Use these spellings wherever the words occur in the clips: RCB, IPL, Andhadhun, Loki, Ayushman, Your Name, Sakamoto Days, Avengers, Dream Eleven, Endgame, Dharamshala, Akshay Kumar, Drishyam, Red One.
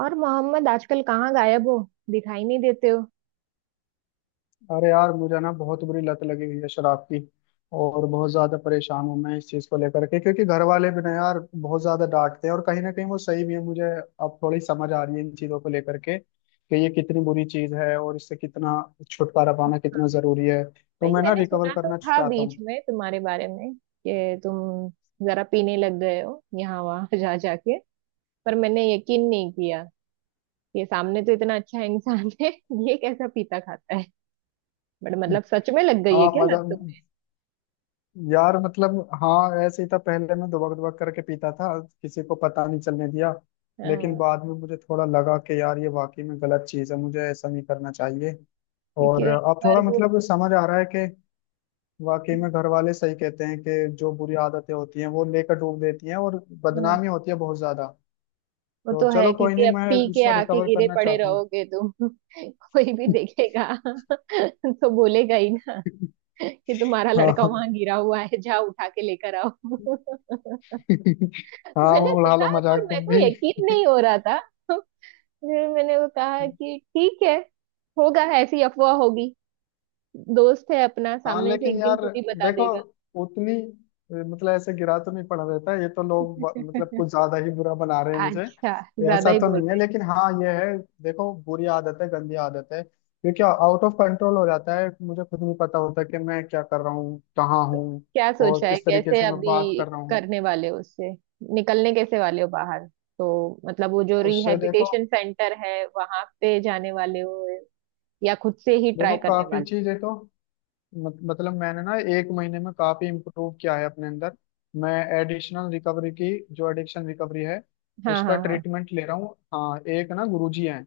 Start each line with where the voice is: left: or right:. right: और मोहम्मद आजकल कहाँ गायब हो? दिखाई नहीं देते हो।
left: अरे यार, मुझे ना बहुत बुरी लत लगी हुई है शराब की। और बहुत ज्यादा परेशान हूँ मैं इस चीज को लेकर के, क्योंकि घर वाले भी ना यार बहुत ज्यादा डांटते हैं, और कहीं ना कहीं वो सही भी है। मुझे अब थोड़ी समझ आ रही है इन चीजों को लेकर के कि ये कितनी बुरी चीज है और इससे कितना छुटकारा पाना कितना
right: हाँ।
left: जरूरी है। तो
right: भाई
left: मैं ना
right: मैंने
left: रिकवर
right: सुना तो
left: करना
right: था
left: चाहता
right: बीच
left: हूँ।
right: में तुम्हारे बारे में कि तुम जरा पीने लग गए हो यहाँ वहाँ जा जाके, पर मैंने यकीन नहीं किया। ये सामने तो इतना अच्छा इंसान है, ये कैसा पीता खाता है। बट मतलब सच में लग गई है
left: हाँ,
right: क्या लत
left: मजा।
right: तुम्हें?
left: यार मतलब, हाँ ऐसे ही था। पहले मैं दुबक दुबक करके पीता था, किसी को पता नहीं चलने दिया। लेकिन
right: हाँ,
left: बाद में मुझे थोड़ा लगा कि यार ये वाकई में गलत चीज़ है, मुझे ऐसा नहीं करना चाहिए।
right: क्योंकि
left: और
right: एक
left: अब
right: बार
left: थोड़ा
right: वो।
left: मतलब समझ आ रहा है कि वाकई में घर वाले सही कहते हैं कि जो बुरी आदतें होती हैं वो लेकर डूब देती हैं, और
right: हम्म,
left: बदनामी होती है बहुत ज्यादा।
right: वो
left: तो
right: तो
left: चलो
right: है
left: कोई
right: क्योंकि
left: नहीं,
right: अब
left: मैं
right: पी के
left: इससे
right: आके
left: रिकवर
right: गिरे
left: करना
right: पड़े
left: चाहता हूँ।
right: रहोगे तुम कोई भी देखेगा तो बोलेगा ही ना कि तुम्हारा लड़का
left: हाँ।
right: वहां गिरा हुआ है, जाओ उठा के लेकर आओ।
left: हाँ,
right: मैंने
left: उड़ा
right: सुना
left: लो
right: है पर
left: मजाक
right: मेरे
left: तुम
right: को
left: भी।
right: यकीन नहीं हो रहा था। फिर मैंने वो कहा कि ठीक है, होगा ऐसी अफवाह होगी। दोस्त है अपना,
left: हाँ
right: सामने से
left: लेकिन
right: एक दिन
left: यार,
right: खुद ही बता
left: देखो
right: देगा।
left: उतनी मतलब ऐसे गिरा तो नहीं पड़ा रहता है। ये तो लोग मतलब कुछ ज्यादा ही बुरा बना रहे हैं मुझे।
right: अच्छा,
left: ये
right: ज्यादा
left: ऐसा
right: ही
left: तो
right: बोल
left: नहीं है,
right: रहे हैं।
left: लेकिन हाँ ये है, देखो बुरी आदत है, गंदी आदत है, क्योंकि आउट ऑफ कंट्रोल हो जाता है, मुझे खुद नहीं पता होता कि मैं क्या कर रहा हूँ, कहाँ
right: तो
left: हूँ
right: क्या
left: और
right: सोचा है
left: किस तरीके
right: कैसे
left: से मैं बात
right: अभी
left: कर रहा हूँ।
right: करने वाले हो उससे? निकलने कैसे वाले हो बाहर? तो मतलब वो जो
left: उससे देखो।
right: रिहैबिलिटेशन सेंटर है वहां पे जाने वाले हो या खुद से ही
left: देखो
right: ट्राई करने
left: काफी
right: वाले?
left: चीजें तो मत, मतलब मैंने ना एक महीने में काफी इम्प्रूव किया है अपने अंदर। मैं एडिशनल रिकवरी की, जो एडिक्शन रिकवरी है,
right: हाँ
left: उसका
right: हाँ हाँ।
left: ट्रीटमेंट ले रहा हूँ। हाँ, एक ना गुरुजी हैं,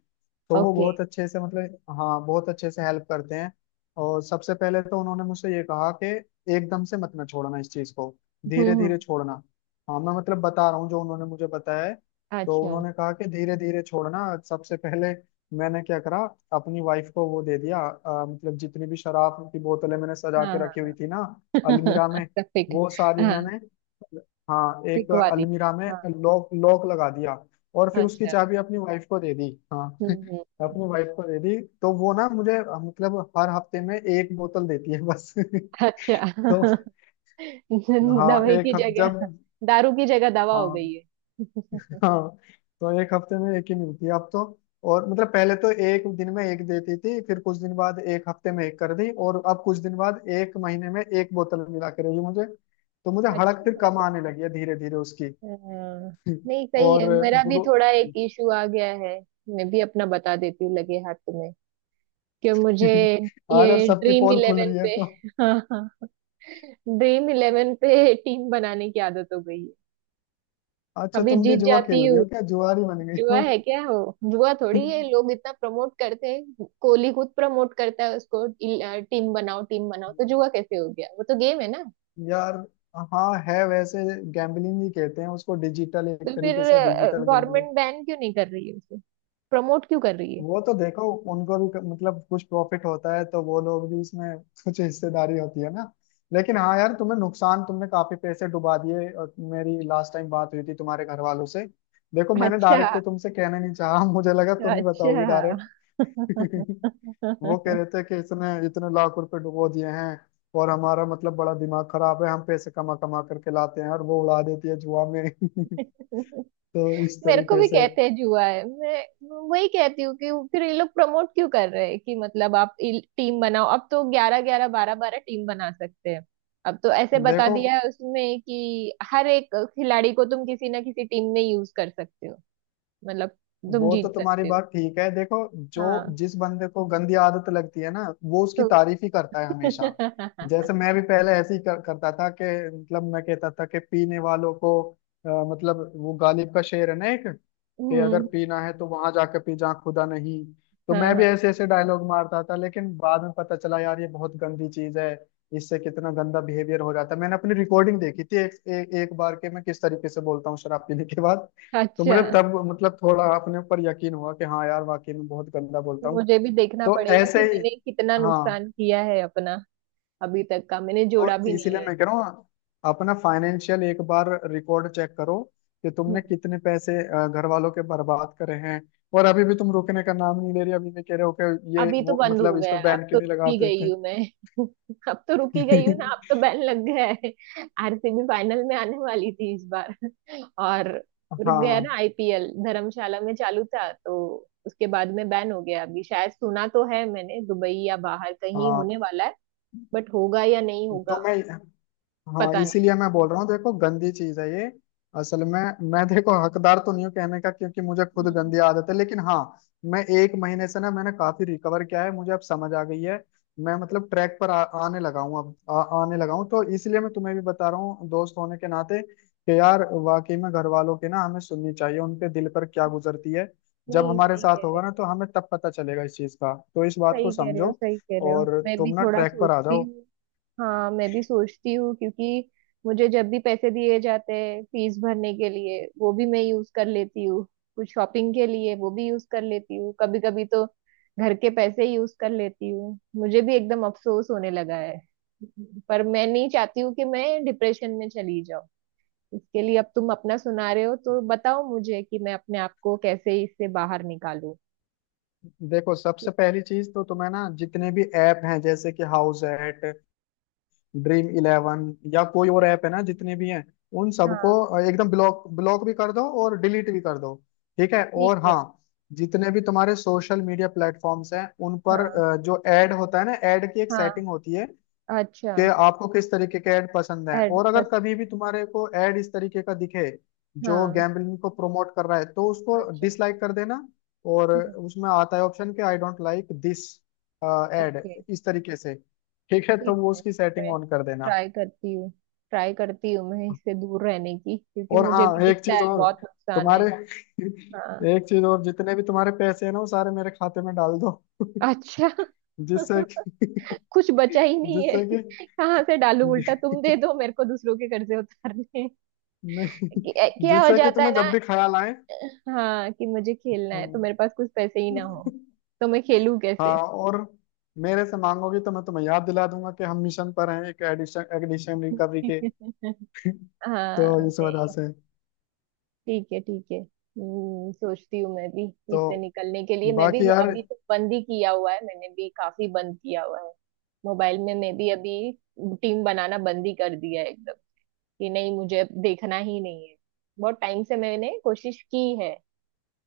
left: तो वो
right: ओके।
left: बहुत अच्छे से मतलब, हाँ बहुत अच्छे से हेल्प करते हैं। और सबसे पहले तो उन्होंने मुझसे ये कहा कि एकदम से मत ना छोड़ना इस चीज को, धीरे
right: हम्म।
left: धीरे छोड़ना। हाँ मैं मतलब बता रहा हूँ जो उन्होंने मुझे बताया है। तो
right: अच्छा।
left: उन्होंने कहा कि धीरे धीरे छोड़ना। सबसे पहले मैंने क्या करा, अपनी वाइफ को वो दे दिया। मतलब जितनी भी शराब की बोतलें मैंने सजा
right: हाँ
left: के रखी हुई थी ना,
right: हाँ।
left: अलमीरा में,
right: पिक।
left: वो सारी
right: हाँ।
left: मैंने, हाँ एक
right: पिक वाली।
left: अलमीरा में
right: हाँ।
left: लॉक लॉक लगा दिया, और फिर उसकी
right: अच्छा।
left: चाबी अपनी वाइफ को दे दी। हाँ
right: हम्म हम्म हम्म,
left: अपनी वाइफ को दे दी, तो वो ना मुझे मतलब हर हफ्ते में एक बोतल देती है बस।
right: अच्छा।
left: तो हाँ,
right: दवाई की
left: एक हफ- जब
right: जगह। दारू की जगह दवा हो
left: हाँ
right: गई है।
left: हाँ, तो एक हफ्ते में एक ही मिलती है अब तो। और मतलब पहले तो एक दिन में एक देती थी, फिर कुछ दिन बाद एक हफ्ते में एक कर दी, और अब कुछ दिन बाद एक महीने में एक बोतल मिला करेगी मुझे। तो मुझे हड़क
right: अच्छी
left: फिर
right: बात
left: कम
right: है।
left: आने लगी है धीरे धीरे उसकी।
right: हाँ, नहीं सही
left: और
right: है। मेरा भी
left: गुरु।
right: थोड़ा एक इशू आ गया है। मैं भी अपना बता देती हूँ लगे हाथ तुम्हें, कि मुझे
left: आज अब
right: ये
left: सबकी
right: ड्रीम
left: पोल खुल
right: इलेवन
left: रही है
right: पे।
left: तो।
right: हाँ, ड्रीम इलेवन पे टीम बनाने की आदत हो गई है।
left: अच्छा,
right: अभी
left: तुम भी
right: जीत
left: जुआ खेल
right: जाती
left: रही
right: हूँ।
left: हो क्या, जुआरी बन गई
right: जुआ
left: हो?
right: है क्या हो? जुआ थोड़ी है, लोग इतना प्रमोट करते हैं, कोहली खुद प्रमोट करता है उसको। टीम बनाओ टीम बनाओ, तो जुआ कैसे हो गया? वो तो गेम है ना।
left: यार, हाँ है वैसे। गैम्बलिंग ही कहते हैं उसको, डिजिटल एक
right: तो फिर
left: तरीके से, डिजिटल।
right: गवर्नमेंट बैन क्यों नहीं कर रही है उसे? प्रमोट क्यों कर रही है?
left: वो तो देखो उनको भी मतलब कुछ प्रॉफिट होता है, तो वो लोग भी इसमें कुछ हिस्सेदारी होती है ना। लेकिन हाँ यार, तुम्हें नुकसान, तुमने काफी पैसे डुबा दिए, और मेरी लास्ट टाइम बात हुई थी तुम्हारे घर वालों से। देखो मैंने
right: अच्छा।
left: डायरेक्ट तो तुमसे कहना नहीं चाहा मुझे लगा तुम ही बताओगी
right: अच्छा।
left: डायरेक्ट। वो कह रहे थे कि इसने इतने लाख रुपए डुबो दिए हैं, और हमारा मतलब बड़ा दिमाग खराब है, हम पैसे कमा कमा करके लाते हैं और वो उड़ा देती है जुआ में। तो इस
right: मेरे को
left: तरीके
right: भी
left: से।
right: कहते हैं जुआ है, मैं वही कहती हूँ कि फिर ये लोग प्रमोट क्यों कर रहे हैं, कि मतलब आप टीम बनाओ, अब तो ग्यारह ग्यारह बारह बारह टीम बना सकते हैं। अब तो ऐसे बता
left: देखो,
right: दिया है उसमें कि हर एक खिलाड़ी को तुम किसी ना किसी टीम में यूज कर सकते हो। मतलब तुम
left: वो तो
right: जीत
left: तुम्हारी
right: सकते हो।
left: बात ठीक है। देखो, जो
right: हाँ।
left: जिस बंदे को गंदी आदत लगती है ना, वो उसकी
right: तो
left: तारीफ ही करता है हमेशा। जैसे मैं भी पहले ऐसे ही करता था कि मतलब मैं कहता था कि पीने वालों को, मतलब वो गालिब का शेर है ना एक, कि अगर
right: हम्म।
left: पीना है तो वहां जाके पी जहाँ खुदा नहीं। तो
right: हाँ
left: मैं भी
right: हाँ।
left: ऐसे ऐसे डायलॉग मारता था, लेकिन बाद में पता चला यार ये बहुत गंदी चीज है। इससे कितना गंदा बिहेवियर हो जाता है। मैंने अपनी रिकॉर्डिंग देखी थी एक बार के, मैं किस तरीके से बोलता हूँ शराब पीने के बाद। तो
right: अच्छा,
left: मुझे तब मतलब थोड़ा अपने ऊपर यकीन हुआ कि हाँ यार वाकई में बहुत गंदा बोलता हूँ।
right: मुझे भी देखना
left: तो
right: पड़ेगा
left: ऐसे
right: कि
left: ही।
right: मैंने कितना
left: हाँ,
right: नुकसान किया है अपना। अभी तक का मैंने जोड़ा
left: तो
right: भी नहीं
left: इसीलिए
right: है।
left: मैं कह रहा हूँ, अपना फाइनेंशियल एक बार रिकॉर्ड चेक करो, कि तुमने
right: हम्म।
left: कितने पैसे घर वालों के बर्बाद करे हैं। और अभी भी तुम रुकने का नाम नहीं ले रही, अभी भी कह रहे हो कि ये
right: अभी तो
left: वो
right: बंद हो
left: मतलब इस
right: गया
left: पर
right: है, अब
left: बैन
right: तो
left: क्यों नहीं लगा
right: रुकी गई
left: देते।
right: हूँ मैं। अब तो रुकी गई हूँ ना, अब तो बैन लग गया है। आरसीबी फाइनल में आने वाली थी इस बार और रुक गया
left: हाँ
right: ना। आईपीएल धर्मशाला में चालू था, तो उसके बाद में बैन हो गया। अभी शायद सुना तो है मैंने, दुबई या बाहर कहीं
left: हाँ,
right: होने वाला है, बट होगा या नहीं होगा
left: तो मैं, हाँ
right: पता नहीं।
left: इसीलिए मैं बोल रहा हूँ, देखो गंदी चीज है ये। असल में मैं देखो हकदार तो नहीं हूँ कहने का, क्योंकि मुझे खुद
right: हम्म।
left: गंदी आदत है, लेकिन हाँ, मैं एक महीने से ना, मैंने काफी रिकवर किया है, मुझे अब समझ आ गई है। मैं मतलब ट्रैक पर आने लगा हूँ, अब आने लगा हूँ, तो इसलिए मैं तुम्हें भी बता रहा हूँ दोस्त होने के नाते, कि यार वाकई में घर वालों की ना हमें सुननी चाहिए, उनके दिल पर क्या गुजरती है। जब
right: नहीं
left: हमारे
right: सही कह
left: साथ
right: रहे
left: होगा
right: हो,
left: ना तो हमें तब पता चलेगा इस चीज का, तो इस बात
right: सही
left: को
right: कह रहे हो,
left: समझो।
right: सही कह रहे हो।
left: और
right: मैं भी
left: तुम ना
right: थोड़ा
left: ट्रैक पर आ
right: सोचती
left: जाओ।
right: हूँ। हाँ मैं भी सोचती हूँ, क्योंकि मुझे जब भी पैसे दिए जाते हैं फीस भरने के लिए, वो भी मैं यूज कर लेती हूँ। कुछ शॉपिंग के लिए वो भी यूज कर लेती हूँ कभी कभी, तो घर के पैसे यूज कर लेती हूँ। मुझे भी एकदम अफसोस होने लगा है। पर मैं नहीं चाहती हूँ कि मैं डिप्रेशन में चली जाऊँ। इसके लिए अब तुम अपना सुना रहे हो, तो बताओ मुझे कि मैं अपने आप को कैसे इससे बाहर निकालूं।
left: देखो, सबसे
right: कुछ।
left: पहली चीज तो तुम्हें ना जितने भी ऐप हैं, जैसे कि हाउस एट, ड्रीम इलेवन या कोई और ऐप है ना, जितने भी हैं उन
right: हाँ।
left: सबको एकदम ब्लॉक ब्लॉक भी कर दो और डिलीट भी कर दो। ठीक है?
right: ठीक
left: और
right: है।
left: हाँ, जितने भी तुम्हारे सोशल मीडिया प्लेटफॉर्म्स हैं उन पर
right: हाँ
left: जो ऐड होता है ना, ऐड की एक
right: हाँ।
left: सेटिंग होती है
right: अच्छा।
left: कि आपको किस तरीके के ऐड पसंद है,
right: एड
left: और अगर
right: पसंद।
left: कभी भी तुम्हारे को ऐड इस तरीके का दिखे जो
right: हाँ।
left: गैम्बलिंग को प्रमोट कर रहा है, तो उसको
right: अच्छा।
left: डिसलाइक कर देना। और
right: हम्म।
left: उसमें आता है ऑप्शन, कि I don't like this ad,
right: okay.
left: इस तरीके से। ठीक है, तो
right: ठीक
left: वो
right: है।
left: उसकी सेटिंग
right: मैं
left: ऑन कर देना।
right: ट्राई करती हूँ। ट्राई करती हूँ मैं इससे दूर रहने की, क्योंकि
left: और
right: मुझे भी
left: हाँ एक
right: दिखता
left: चीज
right: है
left: और,
right: बहुत नुकसान है।
left: तुम्हारे
right: हाँ।
left: एक चीज और, जितने भी तुम्हारे पैसे हैं ना, वो सारे मेरे खाते में डाल दो,
right: अच्छा।
left: जिससे कि
right: कुछ बचा ही नहीं है।
left: जिससे कि
right: कहाँ से डालू? उल्टा तुम दे दो मेरे को दूसरों के कर्जे उतारने।
left: नहीं,
right: क्या हो
left: जिससे कि
right: जाता
left: तुम्हें
right: है ना।
left: जब भी ख्याल आए।
right: हाँ, कि मुझे खेलना
left: हाँ।
right: है तो मेरे पास कुछ पैसे ही ना हो, तो मैं खेलूं
left: हाँ,
right: कैसे?
left: और मेरे से मांगोगी तो मैं तुम्हें याद दिला दूंगा कि हम मिशन पर हैं, एक एडिशन एडिशन रिकवरी के। तो
right: हाँ।
left: इस वजह से।
right: ठीक है ठीक है। सोचती हूँ मैं भी
left: तो
right: इससे निकलने के लिए। मैं भी
left: बाकी यार,
right: अभी तो बंद ही किया हुआ है, मैंने भी काफी बंद किया हुआ है। मोबाइल में मैं भी अभी टीम बनाना बंद ही कर दिया है एकदम, कि नहीं मुझे अब देखना ही नहीं है। बहुत टाइम से मैंने कोशिश की है,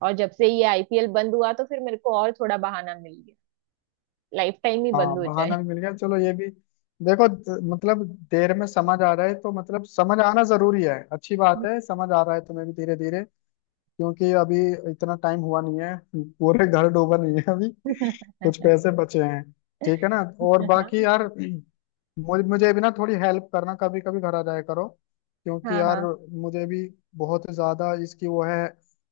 right: और जब से ये आईपीएल बंद हुआ तो फिर मेरे को और थोड़ा बहाना मिल गया। लाइफ टाइम ही
left: हाँ
right: बंद हो
left: बहाना
right: जाए।
left: भी मिल गया, चलो ये भी। देखो मतलब देर में समझ आ रहा है, तो मतलब समझ आना जरूरी है, अच्छी बात है, समझ आ रहा है तुम्हें भी धीरे धीरे। क्योंकि अभी इतना टाइम हुआ नहीं है, पूरे घर डूबा नहीं है अभी, कुछ पैसे बचे हैं। ठीक है ना। और
right: हाँ।
left: बाकी यार, मुझे मुझे भी ना थोड़ी हेल्प करना, कभी कभी घर आ जाया करो, क्योंकि
right: हाँ
left: यार
right: हाँ।
left: मुझे भी बहुत ज्यादा इसकी वो है,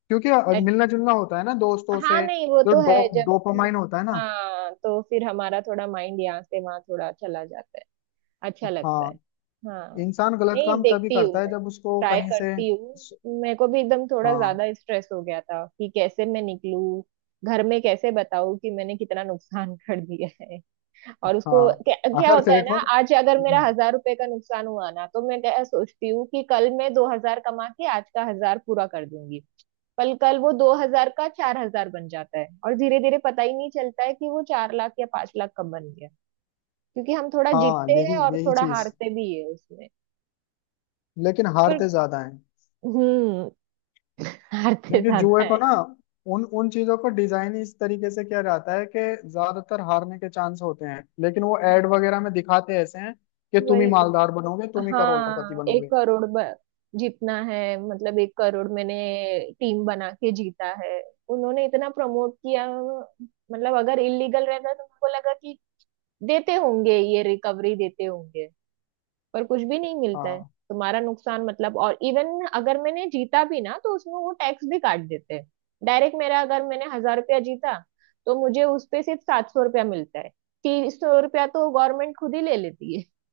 left: क्योंकि मिलना जुलना होता है ना दोस्तों
right: हाँ
left: से,
right: नहीं, वो
left: जो
right: तो है, जब
left: डोपामाइन होता है ना।
right: हाँ तो फिर हमारा थोड़ा माइंड यहाँ से वहाँ थोड़ा चला जाता है। अच्छा लगता है।
left: हाँ,
right: हाँ।
left: इंसान गलत
right: नहीं,
left: काम तभी
right: देखती
left: करता
right: हूँ
left: है
right: मैं।
left: जब उसको
right: ट्राई
left: कहीं से।
right: करती हूँ। मेरे को भी एकदम थोड़ा
left: हाँ
right: ज्यादा स्ट्रेस हो गया था कि कैसे मैं निकलूँ, घर में कैसे बताऊँ कि मैंने कितना नुकसान कर दिया है। और उसको
left: हाँ,
right: क्या
left: अगर
right: होता है ना,
left: देखो,
right: आज अगर मेरा 1,000 रुपए का नुकसान हुआ ना, तो मैं क्या सोचती हूँ कि कल मैं 2,000 कमा के आज का 1,000 पूरा कर दूंगी। पर कल वो 2,000 का 4,000 बन जाता है, और धीरे धीरे पता ही नहीं चलता है कि वो 4 लाख या 5 लाख कब बन गया। क्योंकि हम थोड़ा
left: हाँ
right: जीतते
left: यही
right: हैं और
left: यही
right: थोड़ा
left: चीज,
right: हारते भी है उसमें।
left: लेकिन
right: पर
left: हारते ज्यादा हैं,
right: हम्म, हारते
left: क्योंकि
right: ज्यादा
left: जुए को
right: है।
left: ना, उन उन चीजों को डिजाइन ही इस तरीके से किया जाता है कि ज्यादातर हारने के चांस होते हैं, लेकिन वो एड
right: हाँ,
left: वगैरह में दिखाते ऐसे हैं कि तुम ही
right: वही तो।
left: मालदार बनोगे, तुम ही करोड़पति
right: हाँ, एक
left: बनोगे।
right: करोड़ जीतना है। मतलब 1 करोड़ मैंने टीम बना के जीता है। उन्होंने इतना प्रमोट किया, मतलब अगर इलीगल रहता तो उनको लगा कि देते होंगे, ये रिकवरी देते होंगे, पर कुछ भी नहीं मिलता है।
left: हाँ,
right: तुम्हारा नुकसान मतलब, और इवन अगर मैंने जीता भी ना, तो उसमें वो टैक्स भी काट देते हैं डायरेक्ट। मेरा अगर मैंने 1,000 रुपया जीता, तो मुझे उस पे सिर्फ 700 रुपया मिलता है। 300 रुपया तो गवर्नमेंट खुद ही ले लेती है।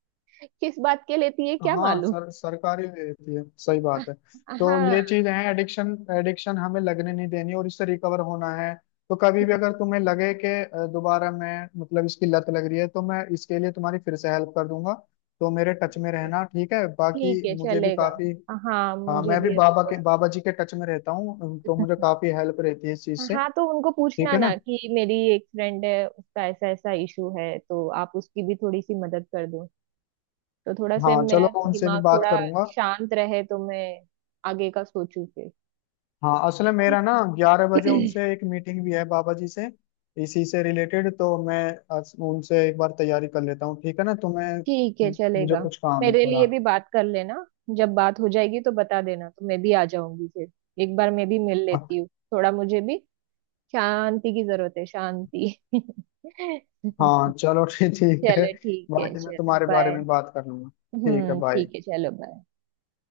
right: किस बात के लेती है क्या
left: हाँ
right: मालूम।
left: सर सरकारी भी रहती है, सही बात है। तो ये
right: हाँ।
left: चीज है, एडिक्शन एडिक्शन हमें लगने नहीं देनी और इससे रिकवर होना है। तो कभी भी
right: ठीक
left: अगर तुम्हें लगे कि दोबारा मैं मतलब इसकी लत लग रही है, तो मैं इसके लिए तुम्हारी फिर से हेल्प कर दूंगा। तो मेरे टच में
right: है।
left: रहना। ठीक है,
right: ठीक
left: बाकी
right: है
left: मुझे भी
right: चलेगा।
left: काफी।
right: हाँ
left: हाँ,
right: मुझे
left: मैं भी
right: भी अभी
left: बाबा
right: थोड़ा।
left: के बाबा जी के टच में रहता हूँ, तो मुझे काफी हेल्प रहती है इस चीज से।
right: हाँ, तो उनको
left: ठीक
right: पूछना
left: है
right: ना
left: ना।
right: कि मेरी एक फ्रेंड है, उसका ऐसा ऐसा इशू है, तो आप उसकी भी थोड़ी सी मदद कर दो। तो थोड़ा से
left: हाँ चलो,
right: मेरा
left: मैं उनसे भी
right: दिमाग
left: बात
right: थोड़ा
left: करूंगा।
right: शांत रहे, तो मैं आगे का सोचूं फिर।
left: हाँ असल में मेरा ना
right: ठीक।
left: 11 बजे उनसे एक मीटिंग भी है बाबा जी से, इसी से रिलेटेड। तो मैं उनसे एक बार तैयारी कर लेता हूँ। ठीक है ना
right: ठीक
left: तुम्हें,
right: है
left: मुझे
right: चलेगा।
left: कुछ काम है
right: मेरे
left: थोड़ा।
right: लिए भी बात कर लेना। जब बात हो जाएगी तो बता देना, तो मैं भी आ जाऊंगी फिर। एक बार मैं भी मिल लेती हूँ, थोड़ा मुझे भी शांति की जरूरत है, शांति।
left: हाँ चलो ठीक ठीक है।
right: चलो ठीक है,
left: बाकी मैं
right: चलो
left: तुम्हारे बारे
right: बाय।
left: में बात कर लूंगा। ठीक है, बाय।
right: ठीक है, चलो बाय।